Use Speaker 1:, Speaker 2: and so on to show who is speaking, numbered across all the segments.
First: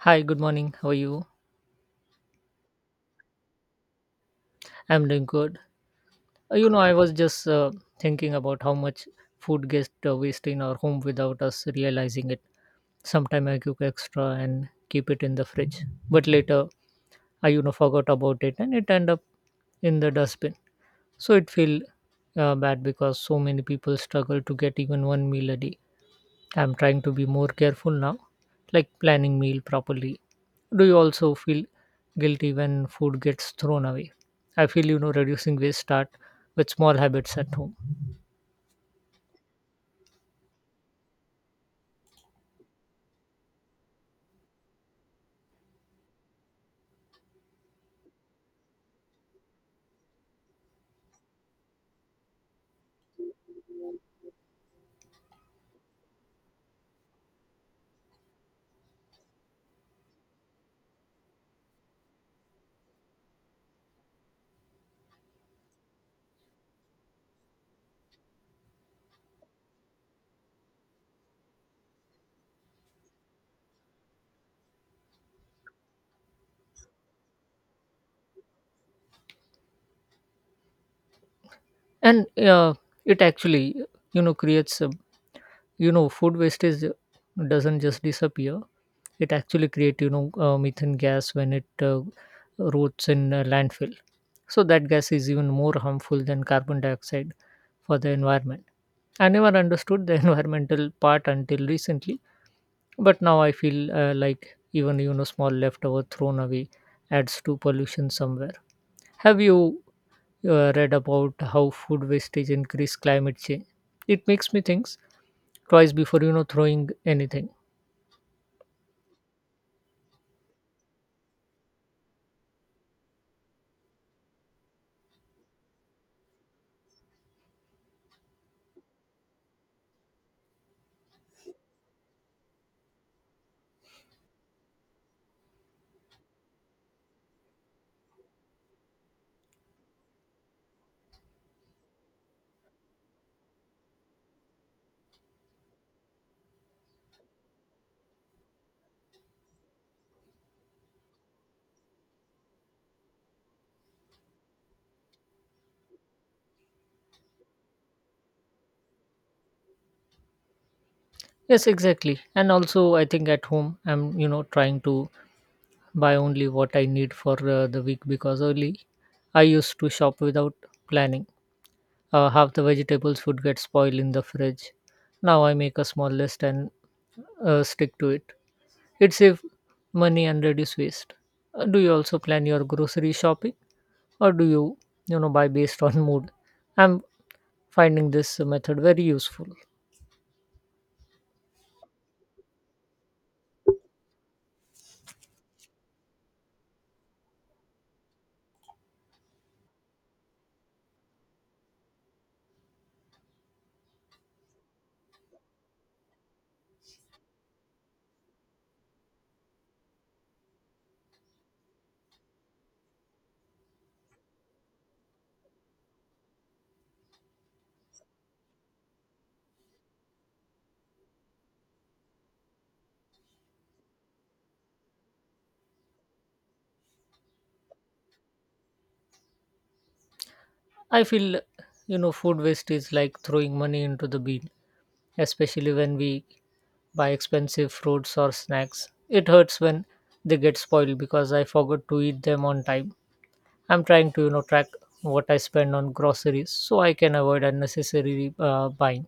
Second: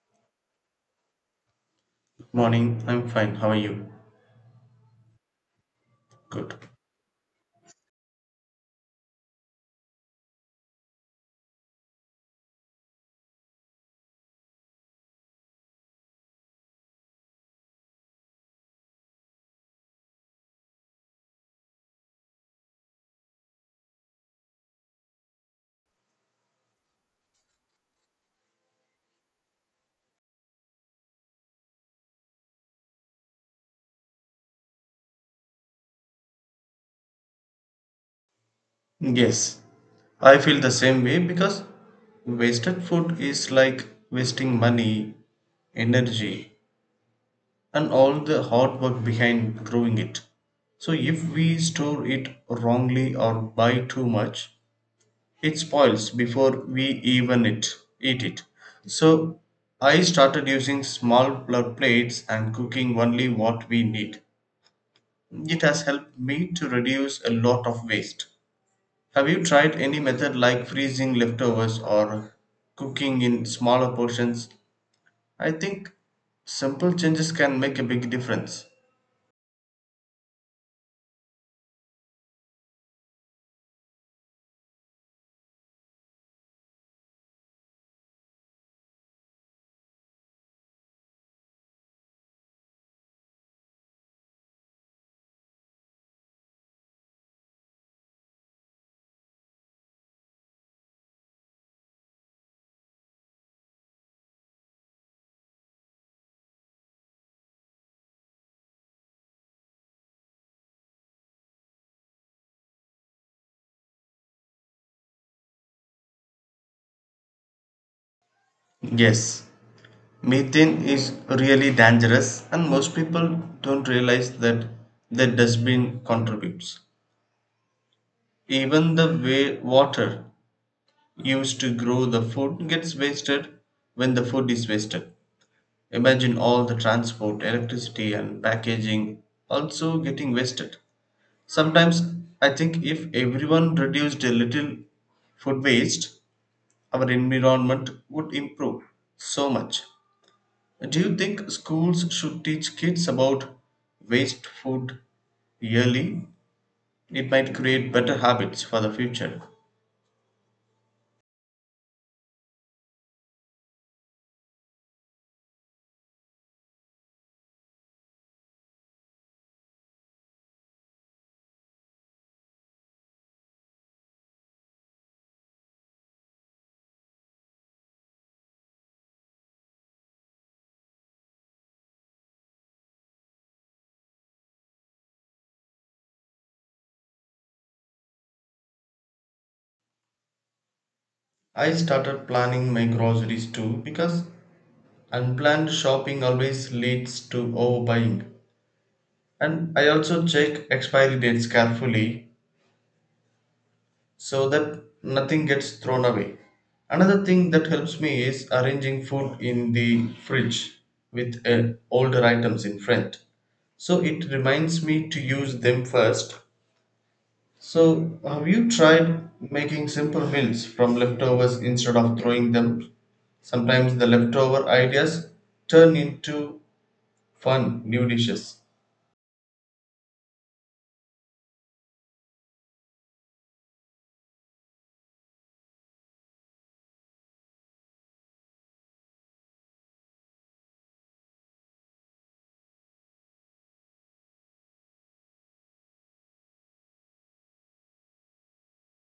Speaker 1: Hi, good morning. How are you?
Speaker 2: Morning, I'm fine. How are you?
Speaker 1: I'm doing good.
Speaker 2: Good.
Speaker 1: I was just thinking about how much food gets wasted in our home without us realizing it. Sometime I cook extra and keep it in the fridge, but later I, forgot about it and it end up in the dustbin. So it feel bad because so many people struggle to get even one meal a day. I'm trying to be more careful now, like planning meal properly. Do you also feel guilty when food gets thrown away? I feel reducing waste start with small habits at home.
Speaker 2: Yes, I feel the same way because wasted food is like wasting money, energy, and all the hard work behind growing it. So, if we store it wrongly or buy too much, it spoils before we even it, eat it. So, I started using small plates and cooking only what we need. It has helped me to reduce a lot of waste. Have you tried any method like freezing leftovers or cooking in smaller portions? I think simple changes can make a big difference.
Speaker 1: And it actually creates a food wastage doesn't just disappear. It actually creates methane gas when it rots in a landfill. So that gas is even more harmful than carbon dioxide for the environment. I never understood the environmental part until recently, but now I feel like even small leftover thrown away adds to pollution somewhere. Have you read about how food wastage increase climate change? It makes me think twice before throwing anything.
Speaker 2: Yes, methane is really dangerous, and most people don't realize that the dustbin contributes. Even the way water used to grow the food gets wasted when the food is wasted. Imagine all the transport, electricity, and packaging also getting wasted. Sometimes I think if everyone reduced a little food waste, our environment would improve so much. Do you think schools should teach kids about waste food yearly? It might create better habits for the future.
Speaker 1: Yes, exactly. And also, I think at home I'm trying to buy only what I need for the week because early I used to shop without planning. Half the vegetables would get spoiled in the fridge. Now I make a small list and stick to it. It saves money and reduce waste. Do you also plan your grocery shopping, or do you, buy based on mood? I'm finding this method very useful.
Speaker 2: I started planning my groceries too because unplanned shopping always leads to overbuying. And I also check expiry dates carefully so that nothing gets thrown away. Another thing that helps me is arranging food in the fridge with older items in front. So it reminds me to use them first. So, have you tried making simple meals from leftovers instead of throwing them? Sometimes the leftover ideas turn into fun new dishes.
Speaker 1: I feel, food waste is like throwing money into the bin, especially when we buy expensive fruits or snacks. It hurts when they get spoiled because I forgot to eat them on time. I'm trying to track what I spend on groceries so I can avoid unnecessary buying.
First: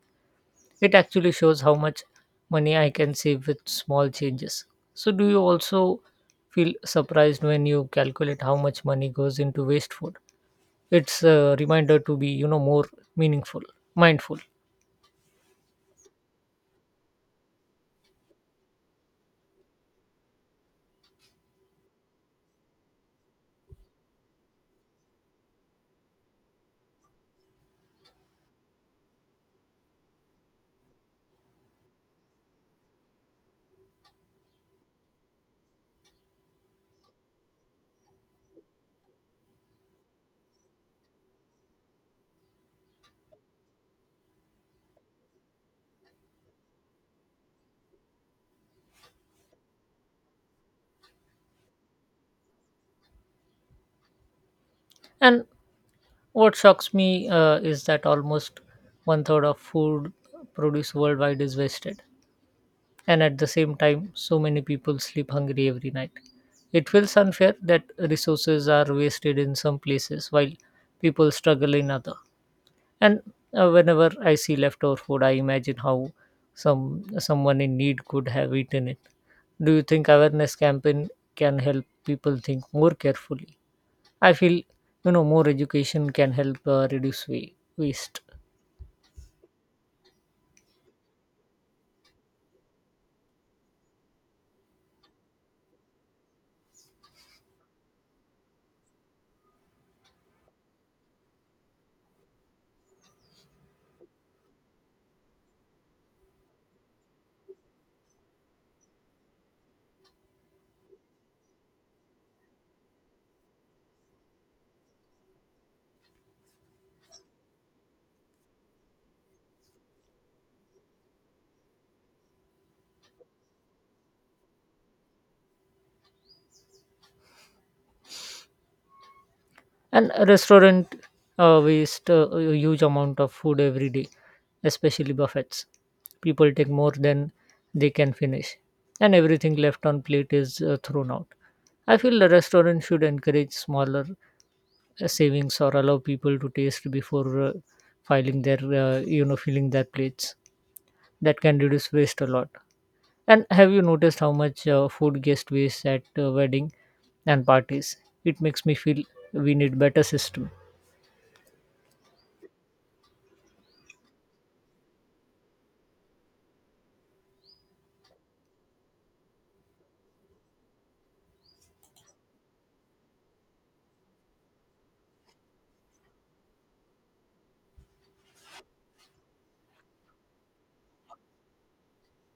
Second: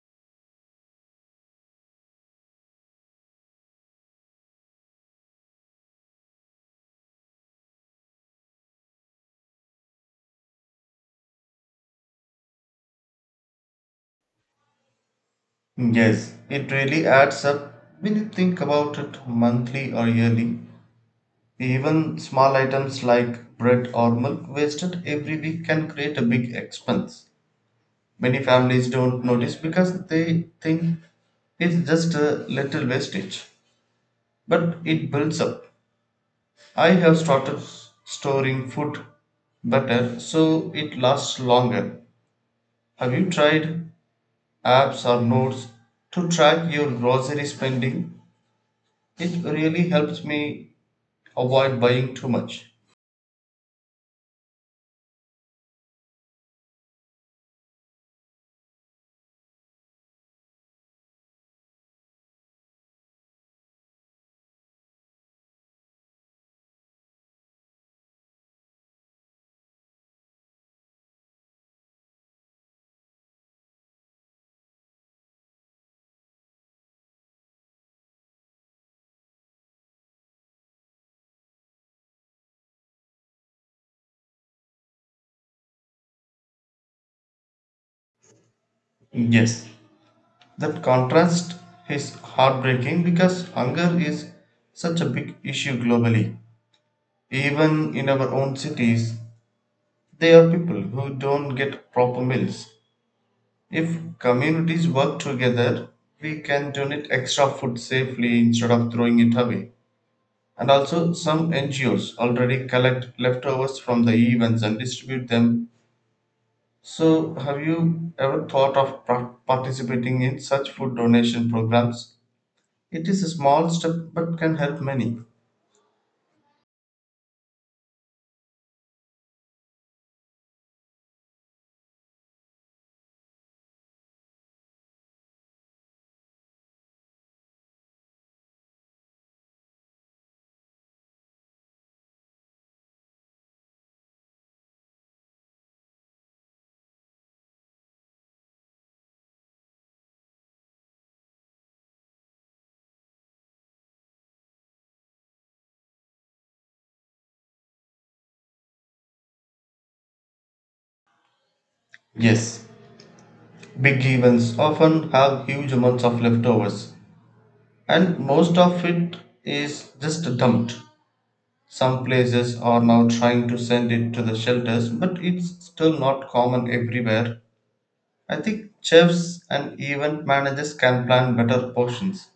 Speaker 1: It actually shows how much money I can save with small changes. So do you also feel surprised when you calculate how much money goes into waste food? It's a reminder to be more meaningful, mindful.
Speaker 2: Yes, it really adds up when you think about it monthly or yearly. Even small items like bread or milk wasted every week can create a big expense. Many families don't notice because they think it's just a little wastage, but it builds up. I have started storing food better so it lasts longer. Have you tried apps or notes to track your grocery spending? It really helps me avoid buying too much.
Speaker 1: And what shocks me is that almost one third of food produce worldwide is wasted, and at the same time, so many people sleep hungry every night. It feels unfair that resources are wasted in some places while people struggle in other. And whenever I see leftover food, I imagine how someone in need could have eaten it. Do you think awareness campaign can help people think more carefully? I feel more education can help reduce waste.
Speaker 2: Yes, that contrast is heartbreaking because hunger is such a big issue globally. Even in our own cities, there are people who don't get proper meals. If communities work together, we can donate extra food safely instead of throwing it away. And also, some NGOs already collect leftovers from the events and distribute them. So, have you ever thought of participating in such food donation programs? It is a small step but can help many.
Speaker 1: And a restaurant waste a huge amount of food every day, especially buffets. People take more than they can finish, and everything left on plate is thrown out. I feel the restaurant should encourage smaller savings or allow people to taste before filing their you know filling their plates. That can reduce waste a lot. And have you noticed how much food guest waste at wedding and parties? It makes me feel we need better system.
Speaker 2: Yes, big events often have huge amounts of leftovers, and most of it is just dumped. Some places are now trying to send it to the shelters, but it's still not common everywhere. I think chefs and event managers can plan better portions.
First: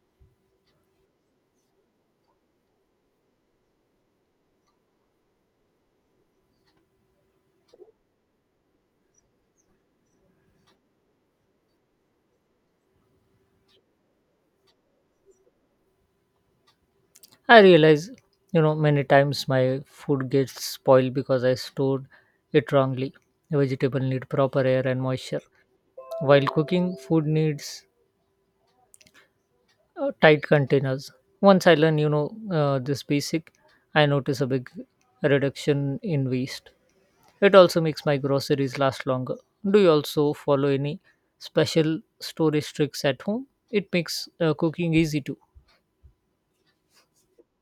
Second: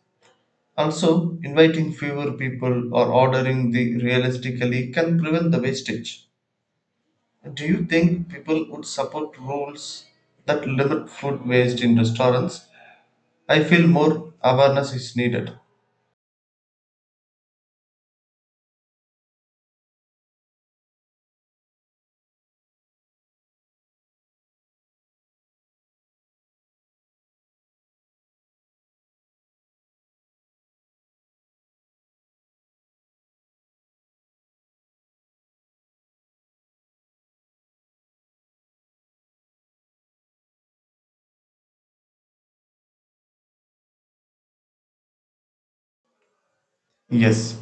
Speaker 2: Also, inviting fewer people or ordering the realistically can prevent the wastage. Do you think people would support rules that limit food waste in restaurants? I feel more awareness is needed.
Speaker 1: I realize, many times my food gets spoiled because I stored it wrongly. Vegetable need proper air and moisture, while cooking food needs tight containers. Once I learn, this basic, I notice a big reduction in waste. It also makes my groceries last longer. Do you also follow any special storage tricks at home? It makes cooking easy too.
Speaker 2: Yes,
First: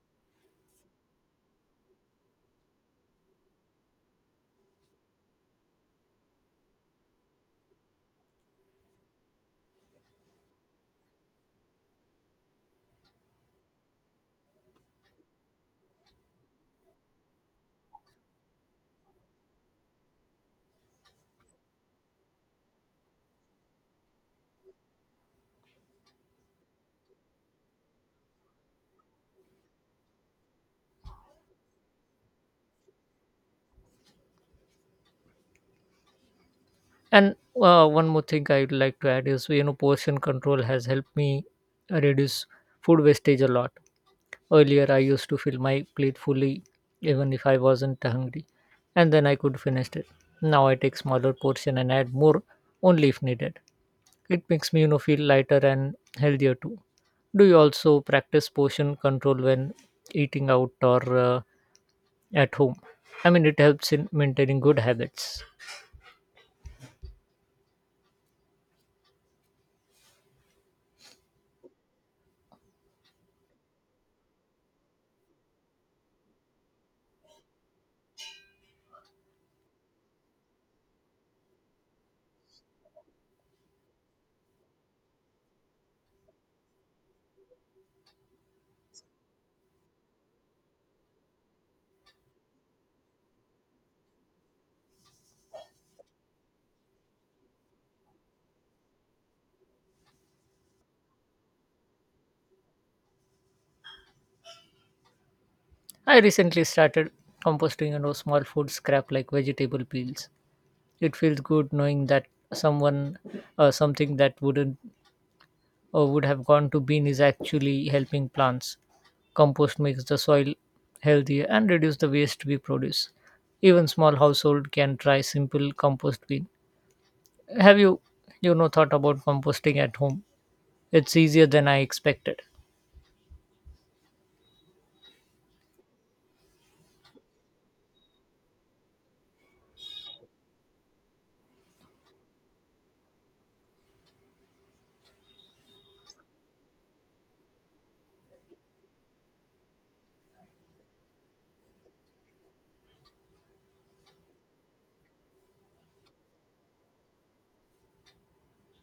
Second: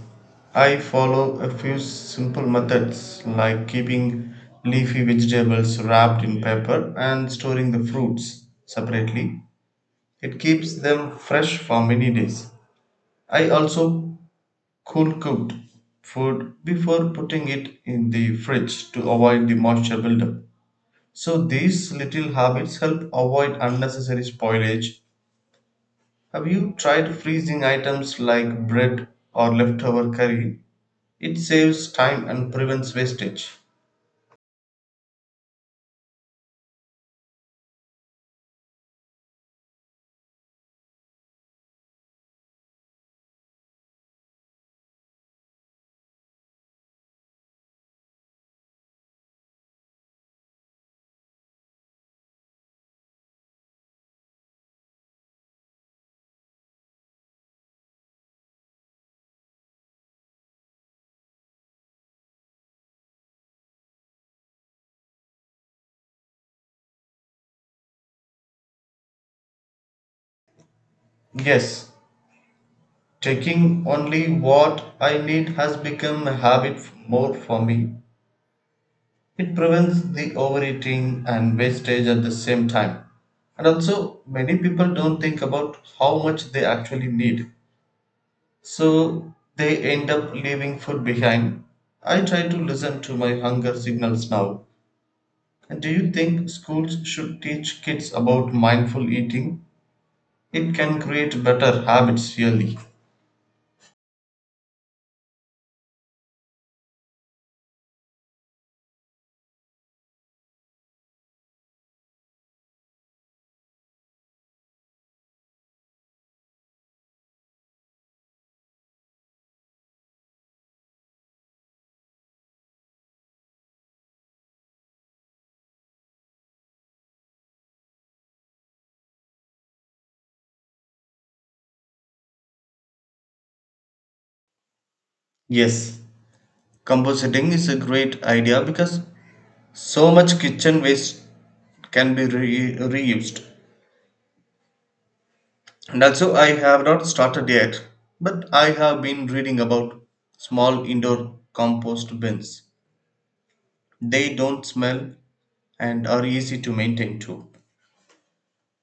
Speaker 2: I follow a few simple methods like keeping leafy vegetables wrapped in paper and storing the fruits separately. It keeps them fresh for many days. I also cool cooked food before putting it in the fridge to avoid the moisture buildup. So these little habits help avoid unnecessary spoilage. Have you tried freezing items like bread or leftover curry? It saves time and prevents wastage.
Speaker 1: And one more thing I would like to add is, portion control has helped me reduce food wastage a lot. Earlier, I used to fill my plate fully, even if I wasn't hungry, and then I could finish it. Now I take smaller portion and add more only if needed. It makes me, feel lighter and healthier too. Do you also practice portion control when eating out or at home? I mean, it helps in maintaining good habits.
Speaker 2: Yes, taking only what I need has become a more for me. It prevents the overeating and wastage at the same time. And also, many people don't think about how much they actually need, so they end up leaving food behind. I try to listen to my hunger signals now. And do you think schools should teach kids about mindful eating? It can create better habits really.
Speaker 1: I recently started composting small food scrap like vegetable peels. It feels good knowing that someone something that wouldn't or would have gone to bin is actually helping plants. Compost makes the soil healthier and reduce the waste we produce. Even small household can try simple compost bin. Have you you know thought about composting at home? It's easier than I expected.
Speaker 2: Yes, compositing is a great idea because so much kitchen waste can be reused. And also, I have not started yet, but I have been reading about small indoor compost bins. They don't smell and are easy to maintain too.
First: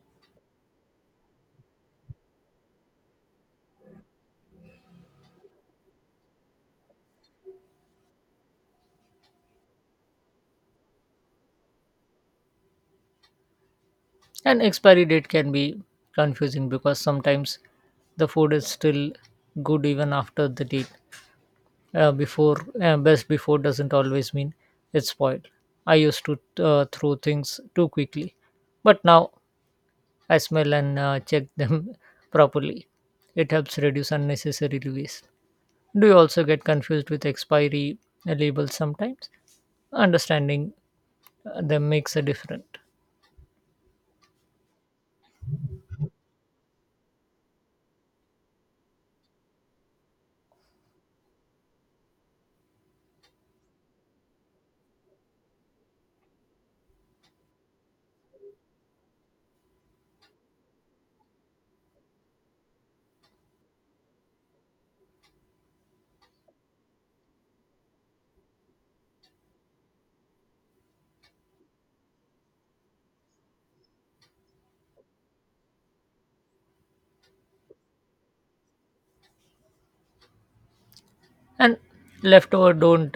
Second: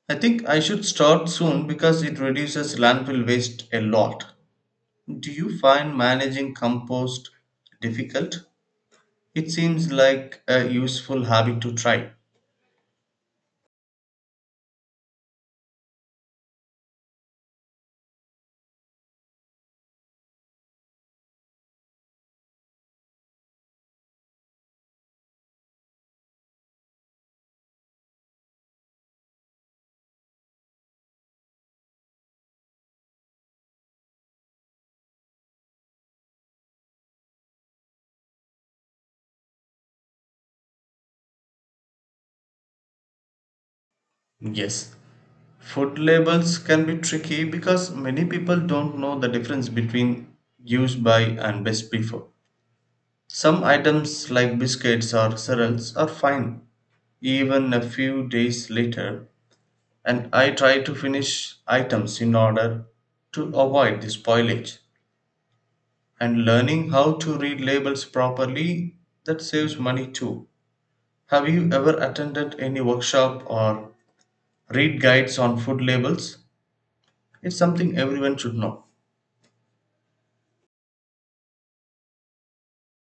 Speaker 2: I think I should start soon because it reduces landfill waste a lot. Do you find managing compost difficult? It seems like a useful habit to try.
Speaker 1: And expiry date can be confusing because sometimes the food is still good even after the date. Before Best before doesn't always mean it's spoiled. I used to throw things too quickly, but now I smell and check them properly. It helps reduce unnecessary waste. Do you also get confused with expiry labels sometimes? Understanding them makes a difference.
Speaker 2: Yes. Food labels can be tricky because many people don't know the difference between use by and best before. Some items like biscuits or cereals are fine even a few days later, and I try to finish items in order to avoid the spoilage. And learning how to read labels properly, that saves money too. Have you ever attended any workshop or read guides on food labels? It's something everyone should know.
Speaker 1: And leftover don't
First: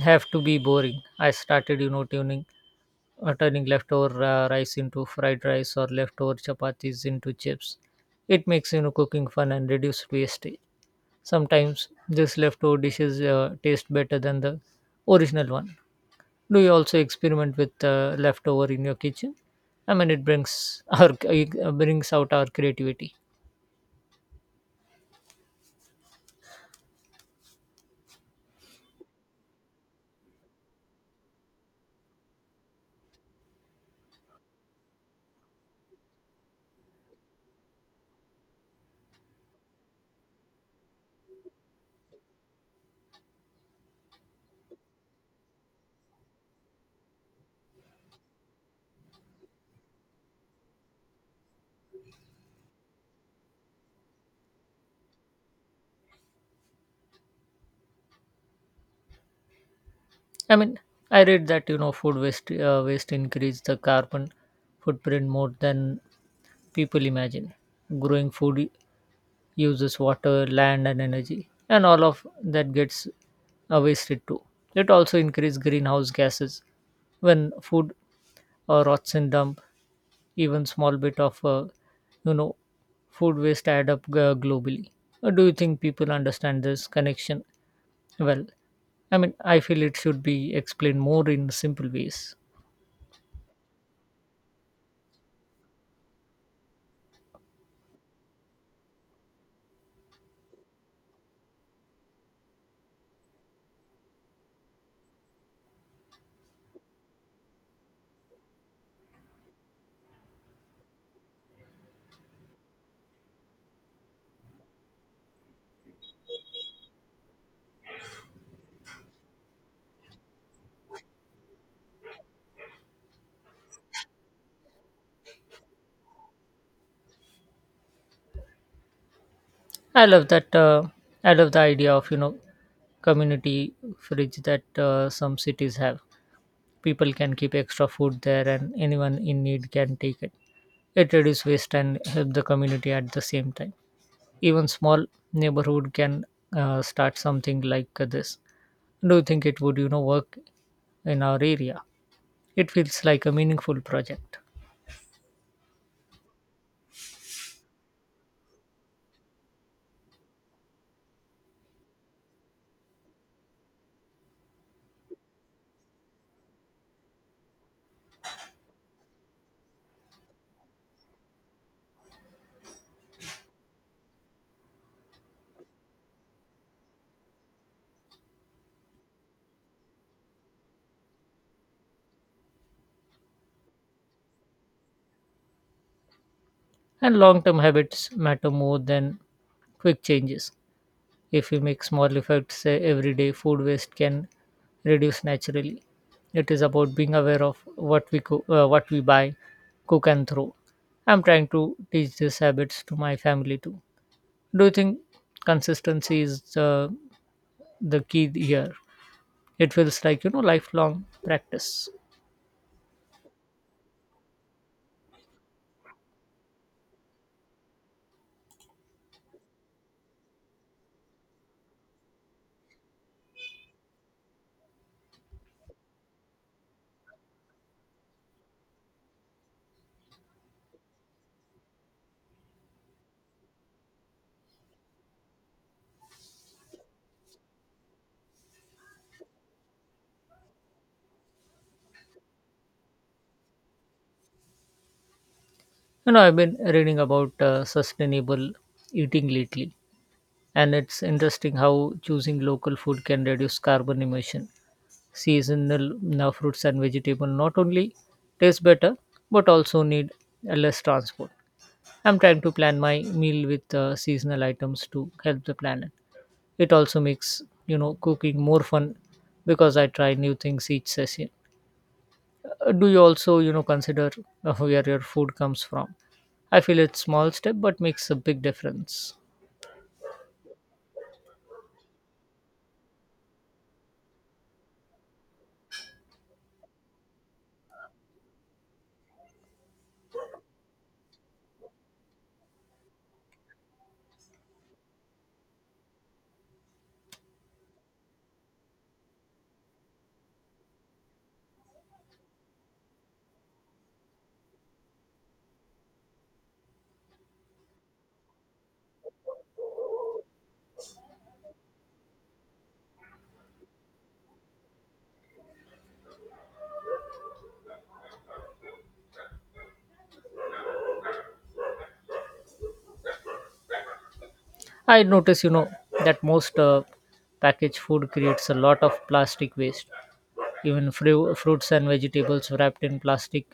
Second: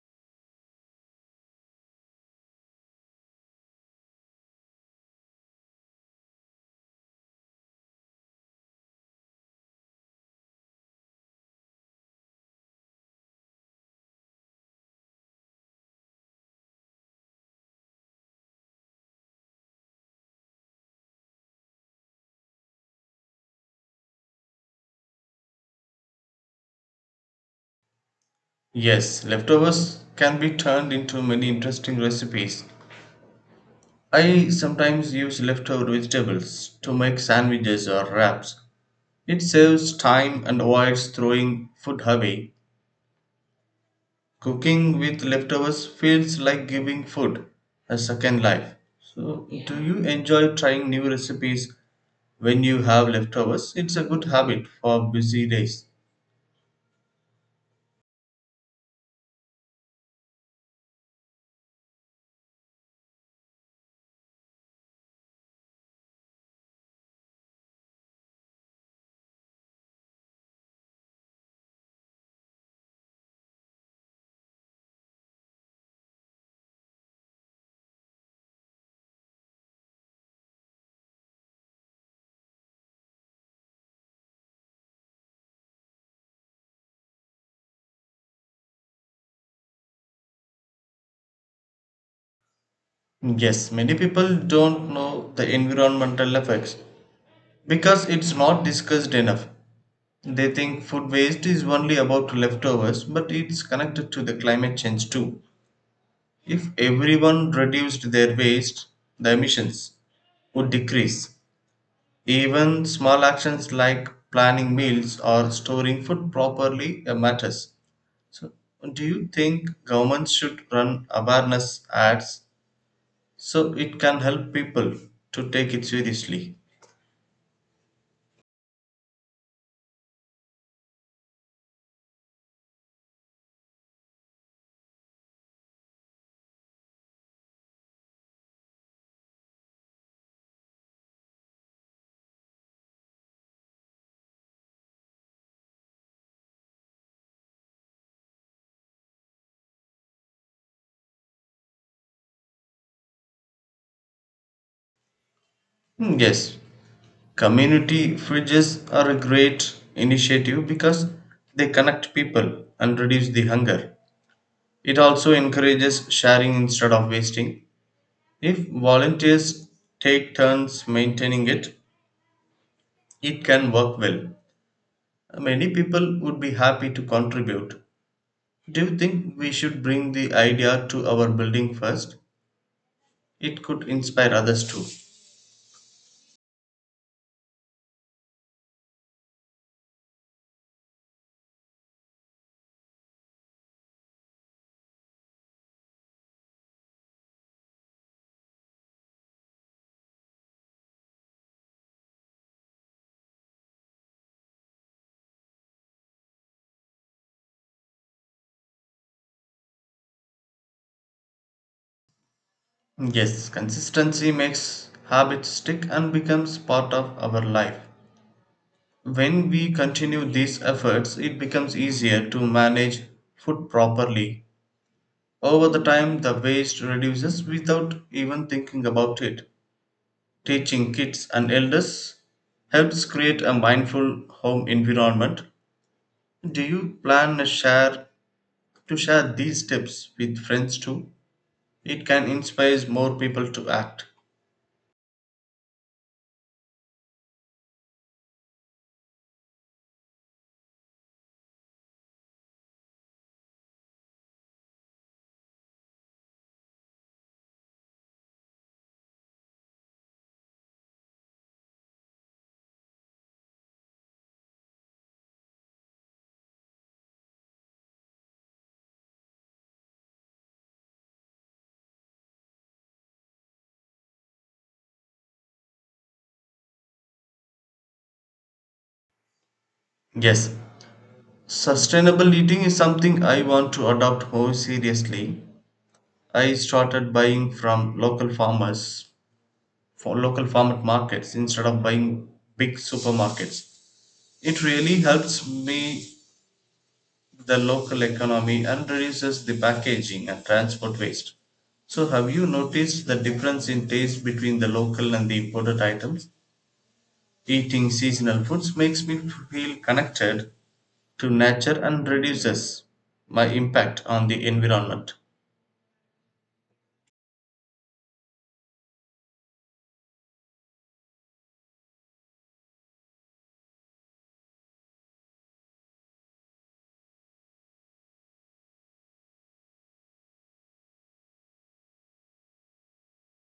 Speaker 1: have to be boring. I started, turning leftover rice into fried rice or leftover chapatis into chips. It makes cooking fun and reduce wastage. Sometimes these leftover dishes taste better than the original one. Do you also experiment with leftover in your kitchen? I mean, it brings our it brings out our creativity.
Speaker 2: Yes, leftovers can be turned into many interesting recipes. I sometimes use leftover vegetables to make sandwiches or wraps. It saves time and avoids throwing food away. Cooking with leftovers feels like giving food a second life. So, yeah, do you enjoy trying new recipes when you have leftovers? It's a good habit for busy days.
Speaker 1: I mean, I read that food waste increase the carbon footprint more than people imagine. Growing food uses water, land, and energy, and all of that gets wasted too. It also increases greenhouse gases when food rots in dump. Even small bit of you know food waste add up globally. Do you think people understand this connection well? I mean, I feel it should be explained more in simple ways.
Speaker 2: Yes, many people don't know the environmental effects because it's not discussed enough. They think food waste is only about leftovers, but it's connected to the climate change too. If everyone reduced their waste, the emissions would decrease. Even small actions like planning meals or storing food properly matters. So, do you think governments should run awareness ads so it can help people to take it seriously?
Speaker 1: I love that. I love the idea of community fridge that some cities have. People can keep extra food there, and anyone in need can take it. It reduces waste and help the community at the same time. Even small neighborhood can start something like this. Do you think it would work in our area? It feels like a meaningful project,
Speaker 2: Hmm, yes, community fridges are a great initiative because they connect people and reduce the hunger. It also encourages sharing instead of wasting. If volunteers take turns maintaining it, it can work well. Many people would be happy to contribute. Do you think we should bring the idea to our building first? It could inspire others too.
Speaker 1: and long-term habits matter more than quick changes. If we make small effects say every day, food waste can reduce naturally. It is about being aware of what we cook, what we buy, cook and throw. I'm trying to teach these habits to my family too. Do you think consistency is the key here? It feels like lifelong practice.
Speaker 2: Yes, consistency makes habits stick and becomes part of our life. When we continue these efforts, it becomes easier to manage food properly. Over the time, the waste reduces without even thinking about it. Teaching kids and elders helps create a mindful home environment. Do you plan a share to share these tips with friends too? It can inspire more people to act.
Speaker 1: I've been reading about sustainable eating lately, and it's interesting how choosing local food can reduce carbon emission. Seasonal fruits and vegetable not only taste better but also need less transport. I'm trying to plan my meal with seasonal items to help the planet. It also makes cooking more fun because I try new things each session. Do you also consider where your food comes from? I feel it's small step but makes a big difference.
Speaker 2: Yes, sustainable eating is something I want to adopt more seriously. I started buying from local farmers for local farm markets instead of buying big supermarkets. It really helps me the local economy and reduces the packaging and transport waste. So, have you noticed the difference in taste between the local and the imported items? Eating seasonal foods makes me feel connected to nature and reduces my impact on the environment.
Speaker 1: I notice, that most packaged food creates a lot of plastic waste. Even fruits and vegetables wrapped in plastic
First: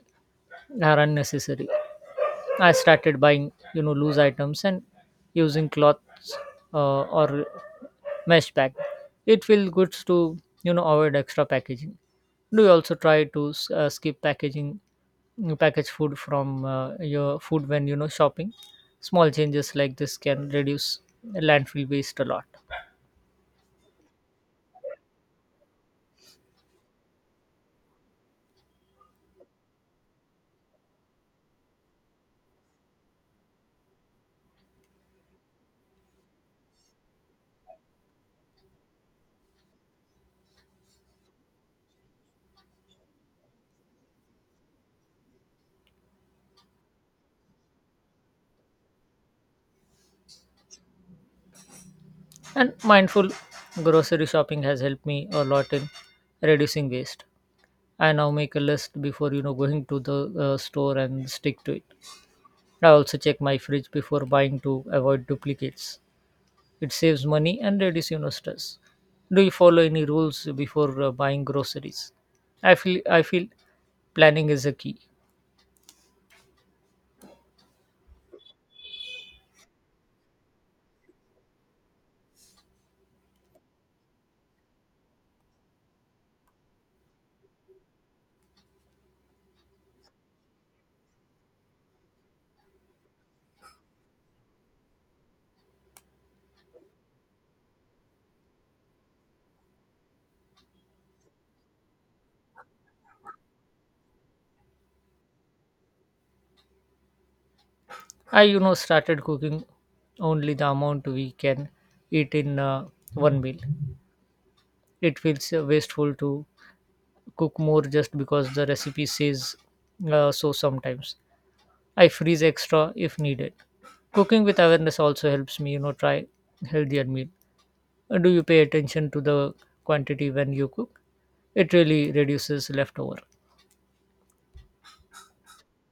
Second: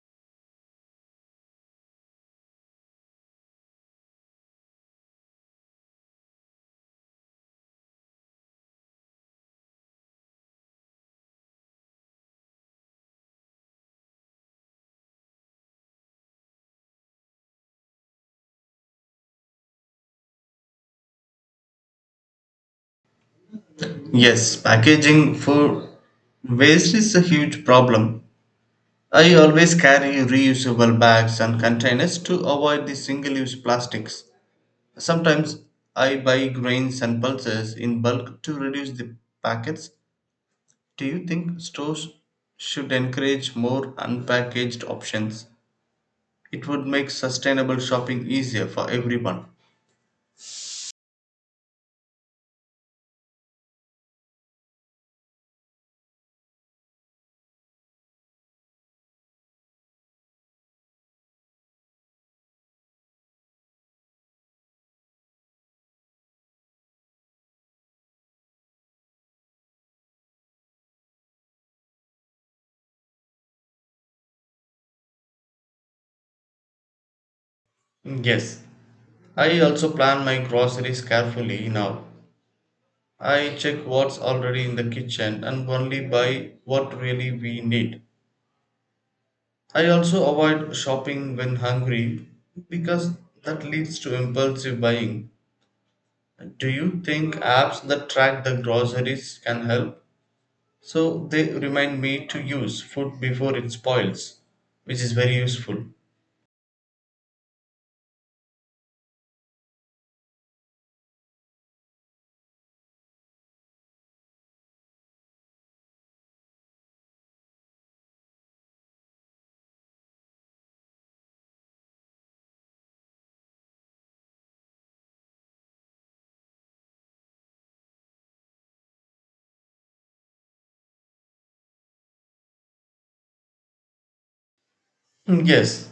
Speaker 1: are unnecessary. I started buying, loose items and using cloths or mesh bag. It feels good to, avoid extra packaging. Do you also try to skip packaging, package food from your food when shopping? Small changes like this can reduce landfill waste a lot.
Speaker 2: Yes, packaging for waste is a huge problem. I always carry reusable bags and containers to avoid the single use plastics. Sometimes I buy grains and pulses in bulk to reduce the packets. Do you think stores should encourage more unpackaged options? It would make sustainable shopping easier for everyone.
Speaker 1: And mindful grocery shopping has helped me a lot in reducing waste. I now make a list before going to the store and stick to it. I also check my fridge before buying to avoid duplicates. It saves money and reduces stress. Do you follow any rules before buying groceries? I feel planning is a key.
Speaker 2: Yes. I also plan my groceries carefully now. I check what's already in the kitchen and only buy what really we need. I also avoid shopping when hungry because that leads to impulsive buying. Do you think apps that track the groceries can help? So they remind me to use food before it spoils, which is very useful.
Speaker 1: I started cooking only the amount we can eat in one meal. It feels wasteful to cook more just because the recipe says so sometimes. I freeze extra if needed. Cooking with awareness also helps me try healthier meals. Do you pay attention to the quantity when you cook? It really reduces leftover.
Speaker 2: Mm, yes,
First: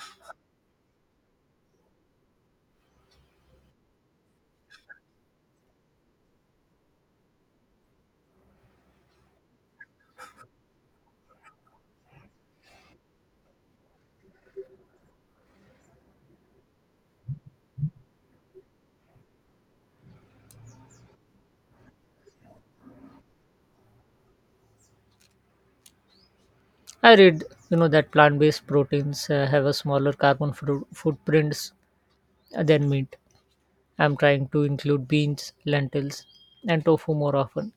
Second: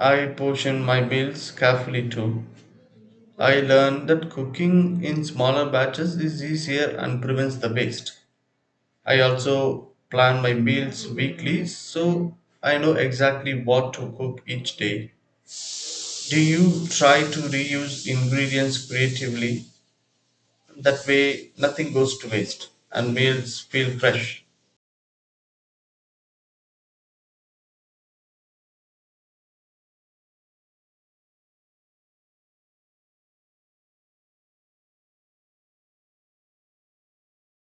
Speaker 2: I portion my meals carefully too. I learned that cooking in smaller batches is easier and prevents the waste. I also plan my meals weekly so I know exactly what to cook each day. Do you try to reuse ingredients creatively? That way, nothing goes to waste and meals feel fresh.
Speaker 1: I read, that plant-based proteins have a smaller carbon footprints than meat. I'm trying to include beans, lentils, and tofu more often.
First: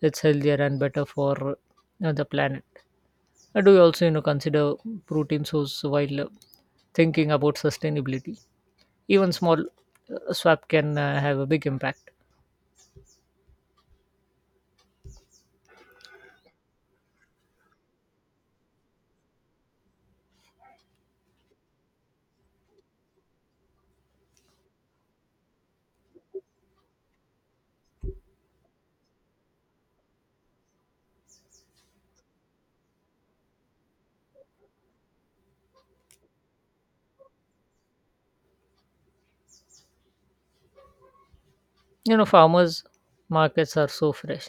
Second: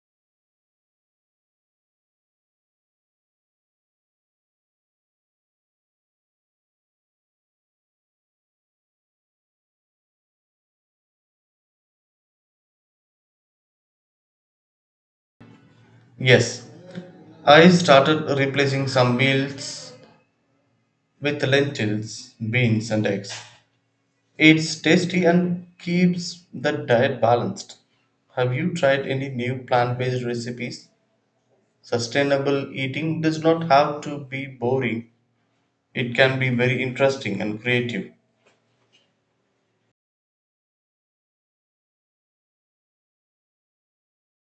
Speaker 1: It's healthier and better for the planet. Do you also, consider protein source while thinking about sustainability? Even small swap can have a big impact.
Speaker 2: Yes, I started replacing some meals with lentils, beans, and eggs. It's tasty and keeps the diet balanced. Have you tried any new plant based recipes? Sustainable eating does not have to be boring, it can be very interesting and creative.
Speaker 1: Farmers markets are so fresh,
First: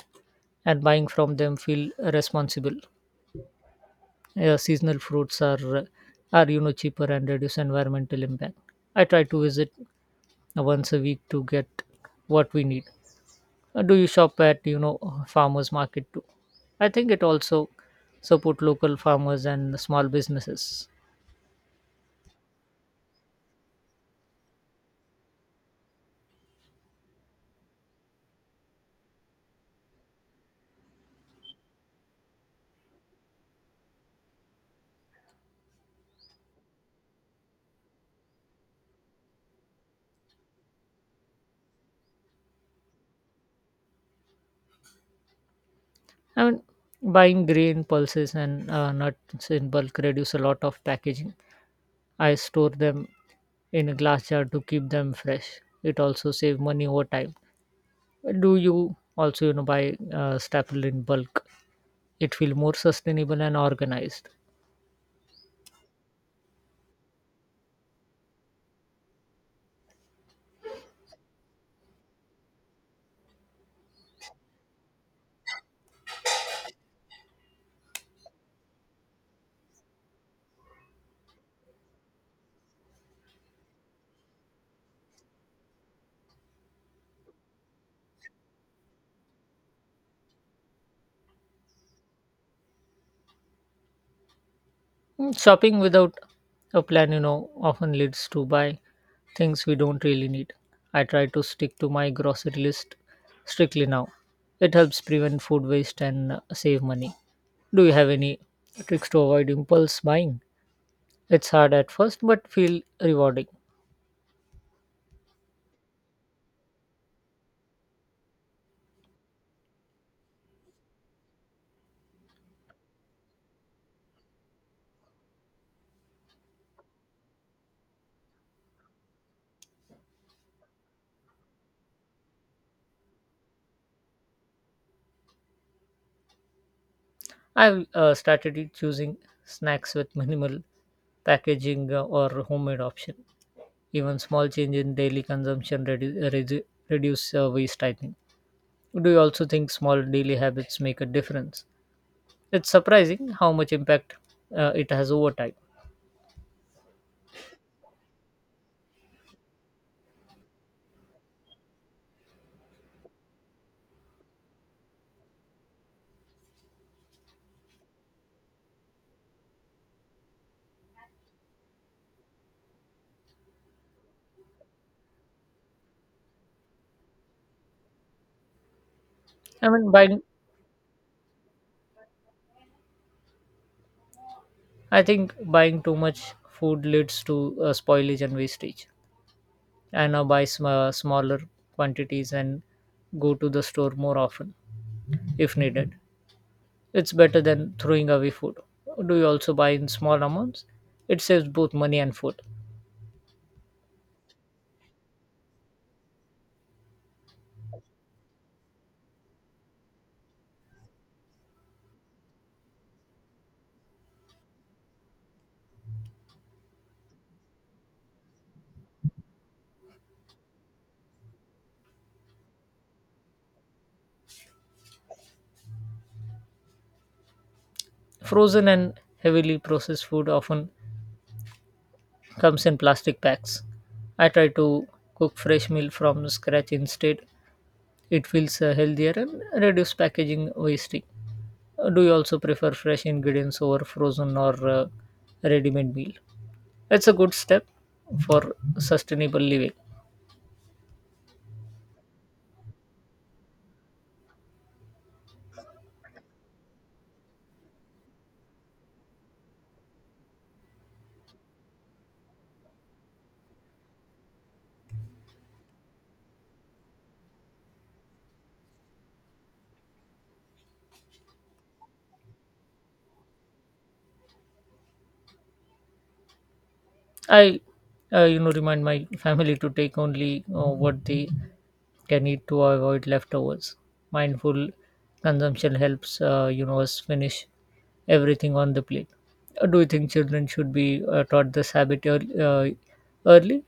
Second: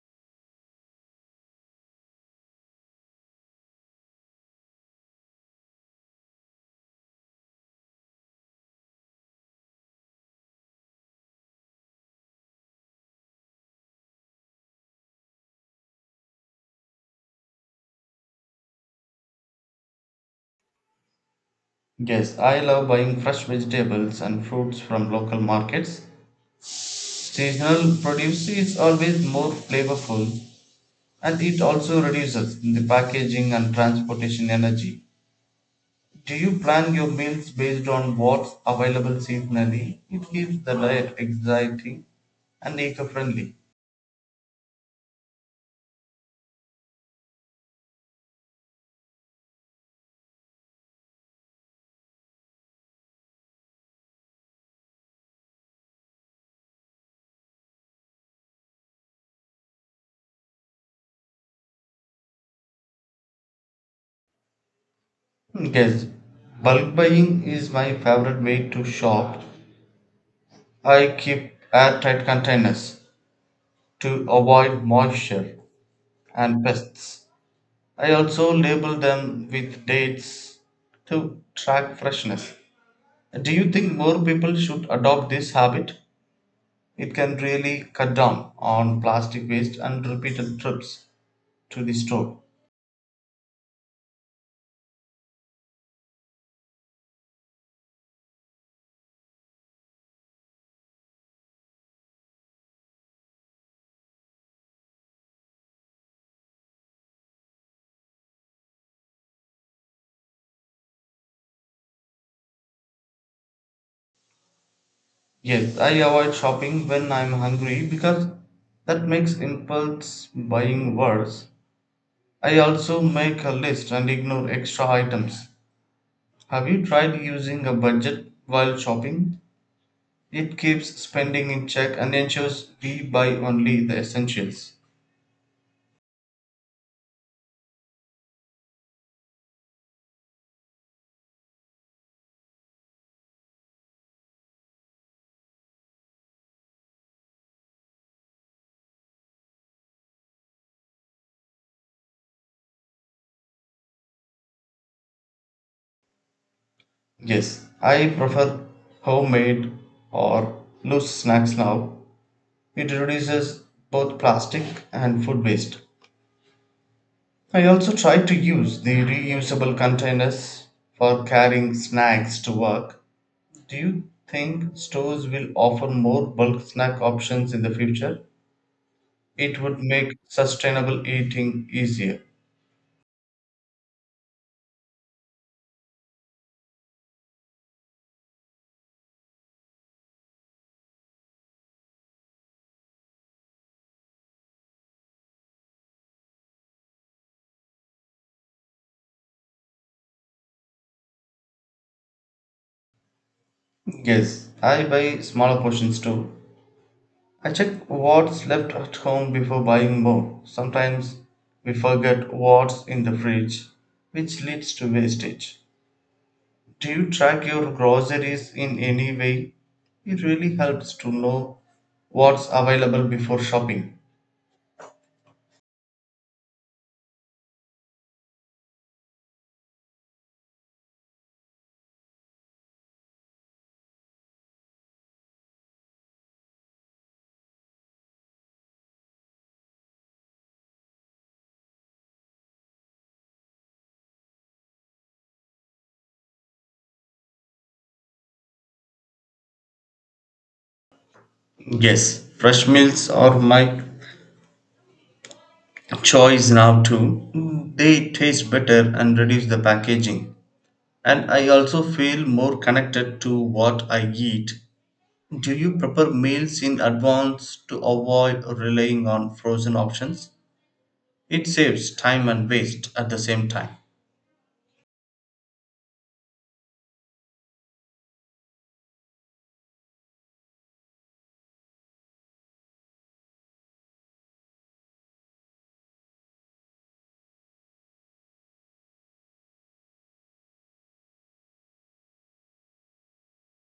Speaker 1: and buying from them feel responsible. Seasonal fruits are cheaper and reduce environmental impact. I try to visit once a week to get what we need. Do you shop at farmers market too? I think it also support local farmers and small businesses.
Speaker 2: Yes, I love buying fresh vegetables and fruits from local markets. Seasonal produce is always more flavorful and it also reduces the packaging and transportation energy. Do you plan your meals based on what's available seasonally? It keeps the diet exciting and eco friendly.
Speaker 1: I mean, buying grain, pulses, and nuts in bulk reduce a lot of packaging. I store them in a glass jar to keep them fresh. It also save money over time. Do you also buy staple in bulk? It feel more sustainable and organized.
Speaker 2: Yes, bulk buying is my favorite way to shop. I keep airtight containers to avoid moisture and pests. I also label them with dates to track freshness. Do you think more people should adopt this habit? It can really cut down on plastic waste and repeated trips to the store.
Speaker 1: Shopping without a plan, often leads to buy things we don't really need. I try to stick to my grocery list strictly now. It helps prevent food waste and save money. Do you have any tricks to avoid impulse buying? It's hard at first, but feel rewarding.
Speaker 2: Yes, I avoid shopping when I'm hungry because that makes impulse buying worse. I also make a list and ignore extra items. Have you tried using a budget while shopping? It keeps spending in check and ensures we buy only the essentials.
Speaker 1: I've started choosing snacks with minimal packaging or homemade option. Even small change in daily consumption reduce waste, I think. Do you also think small daily habits make a difference? It's surprising how much impact it has over time.
Speaker 2: Yes, I prefer homemade or loose snacks now. It reduces both plastic and food waste. I also try to use the reusable containers for carrying snacks to work. Do you think stores will offer more bulk snack options in the future? It
Speaker 1: I
Speaker 2: would
Speaker 1: mean,
Speaker 2: make
Speaker 1: buying.
Speaker 2: sustainable eating easier.
Speaker 1: I think buying too much food leads to spoilage and wastage. I now buy smaller quantities and go to the store more often if needed. It's better than throwing away food. Do you also buy in small amounts? It saves both money and food.
Speaker 2: Yes, I buy smaller portions too. I check what's left at home before buying more. Sometimes we forget what's in the fridge, which leads to wastage. Do you track your groceries in any way? It really helps to know what's available before shopping.
Speaker 1: Frozen and heavily processed food often comes in plastic packs. I try to cook fresh meal from scratch instead. It feels healthier and reduce packaging wasting. Do you also prefer fresh ingredients over frozen or ready-made meal? It's a good step for sustainable living.
Speaker 2: Yes, fresh meals are my choice now too. Mm, they taste better and reduce the packaging. And I also feel more connected to what I eat. Do you prepare meals in advance to avoid relying on frozen options? It saves time and waste at the same time.
Speaker 1: I remind my family to take only what they can eat to avoid leftovers. Mindful consumption helps, us finish everything on the plate. Do you think children should be taught this habit early?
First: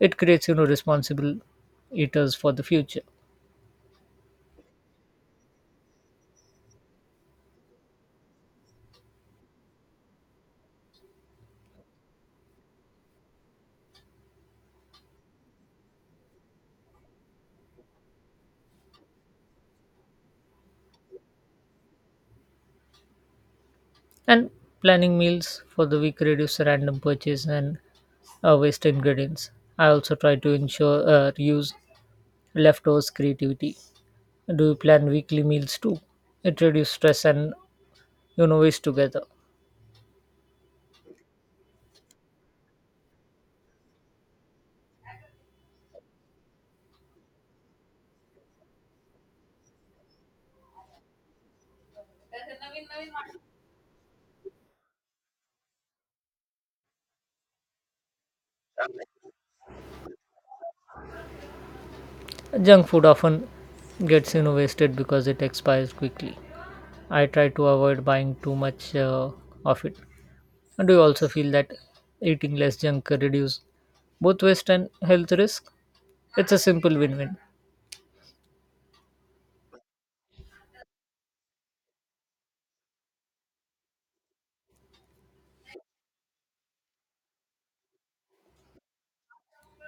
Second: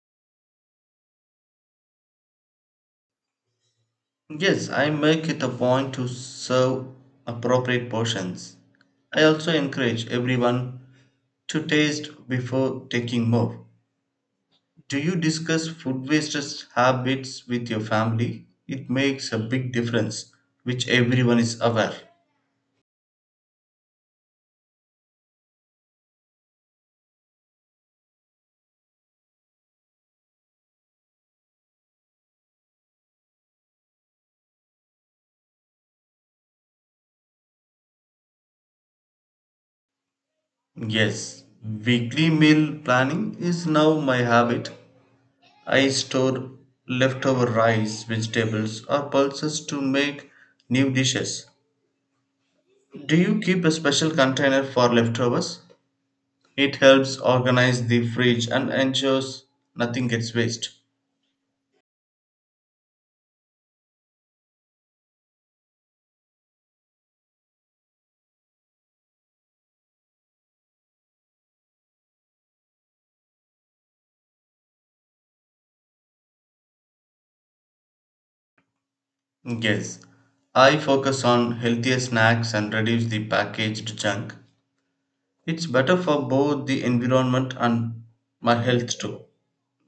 Speaker 1: It creates, responsible eaters for the future.
Speaker 2: Yes, I make it a point to serve appropriate portions. I also encourage everyone to taste before taking more. Do you discuss food waste habits with your family? It makes a big difference, which everyone is aware.
Speaker 1: And planning meals for the week reduce random purchase and waste ingredients. I also try to ensure use leftovers creativity. Do you plan weekly meals too? It reduces stress and waste together.
Speaker 2: Yes, weekly meal planning is now my habit. I store leftover rice, vegetables, or pulses to make new dishes. Do you keep a special container for leftovers? It helps organize the fridge and ensures nothing gets waste.
Speaker 1: Junk food often gets wasted because it expires quickly. I try to avoid buying too much of it. And do you also feel that eating less junk reduces both waste and health risk? It's a simple win-win.
Speaker 2: Yes, I focus on healthier snacks and reduce the packaged junk. It's better for both the environment and my health too.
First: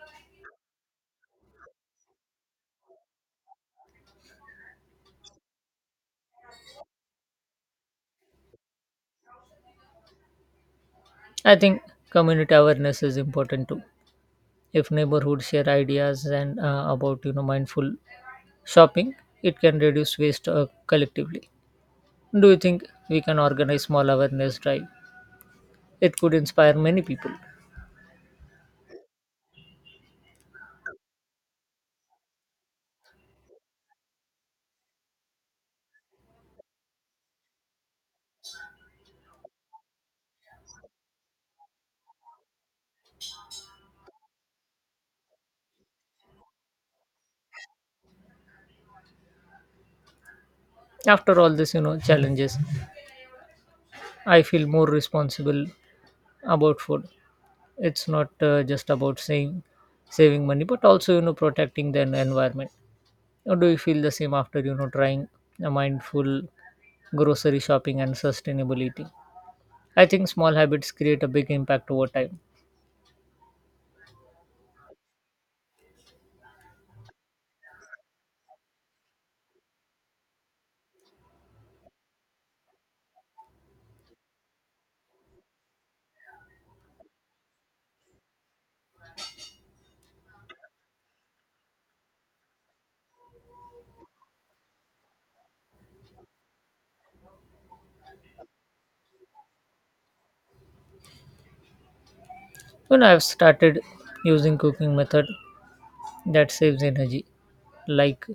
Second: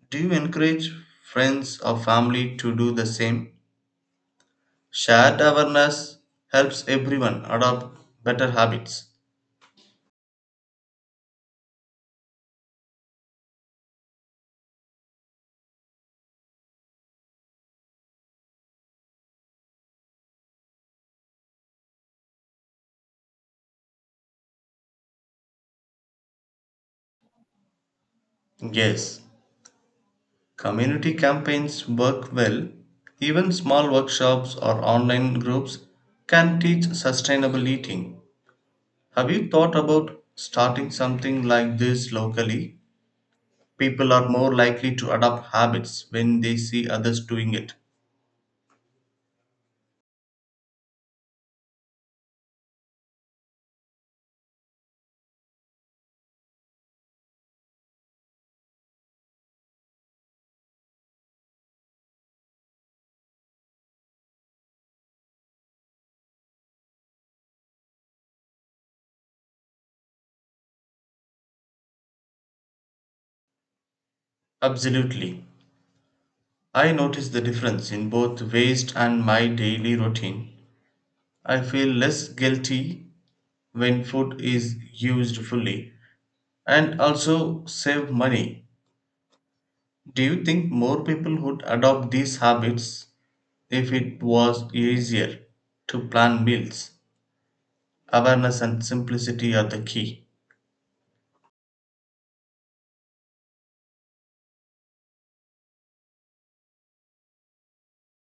Speaker 2: Do you encourage friends or family to do the same? Shared awareness helps everyone adopt better habits.
Speaker 1: I think community awareness is important too. If neighborhoods share ideas and about mindful shopping, it can reduce waste collectively. Do you think we can organize small awareness drive? It could inspire many people.
Speaker 2: Yes, community campaigns work well. Even small workshops or online groups can teach sustainable eating. Have you thought about starting something like this locally? People are more likely to adopt habits when they see others doing it.
Speaker 1: After all this, challenges, I feel more responsible about food. It's not just about saying saving money, but also protecting the environment. Or do you feel the same after trying a mindful grocery shopping and sustainable eating? I think small habits create a big impact over time.
Speaker 2: Absolutely. I notice the difference in both waste and my daily routine. I feel less guilty when food is used fully and also save money. Do you think more people would adopt these habits if it was easier to plan meals? Awareness and simplicity are the key.
Speaker 1: I've started using cooking method that saves energy, like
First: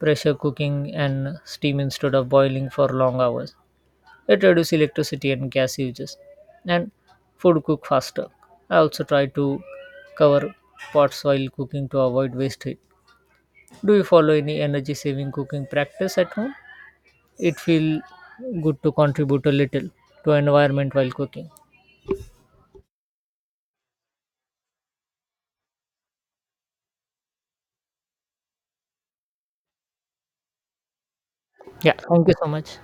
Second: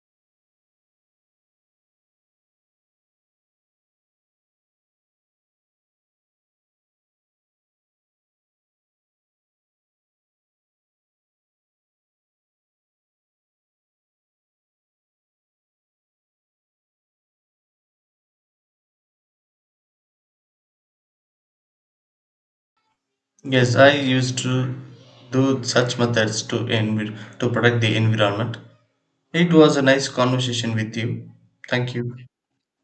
Speaker 1: pressure cooking and steam instead of boiling for long hours. It reduces electricity and gas uses, and food cook faster. I also try to cover pots while cooking to avoid waste heat. Do you follow any energy saving cooking practice at home? It feels good to contribute a little to environment while cooking.
Speaker 2: Yes, I used to do such methods to to protect the environment. It was a nice conversation with you. Thank
Speaker 1: Yeah,
Speaker 2: you.
Speaker 1: thank you so much.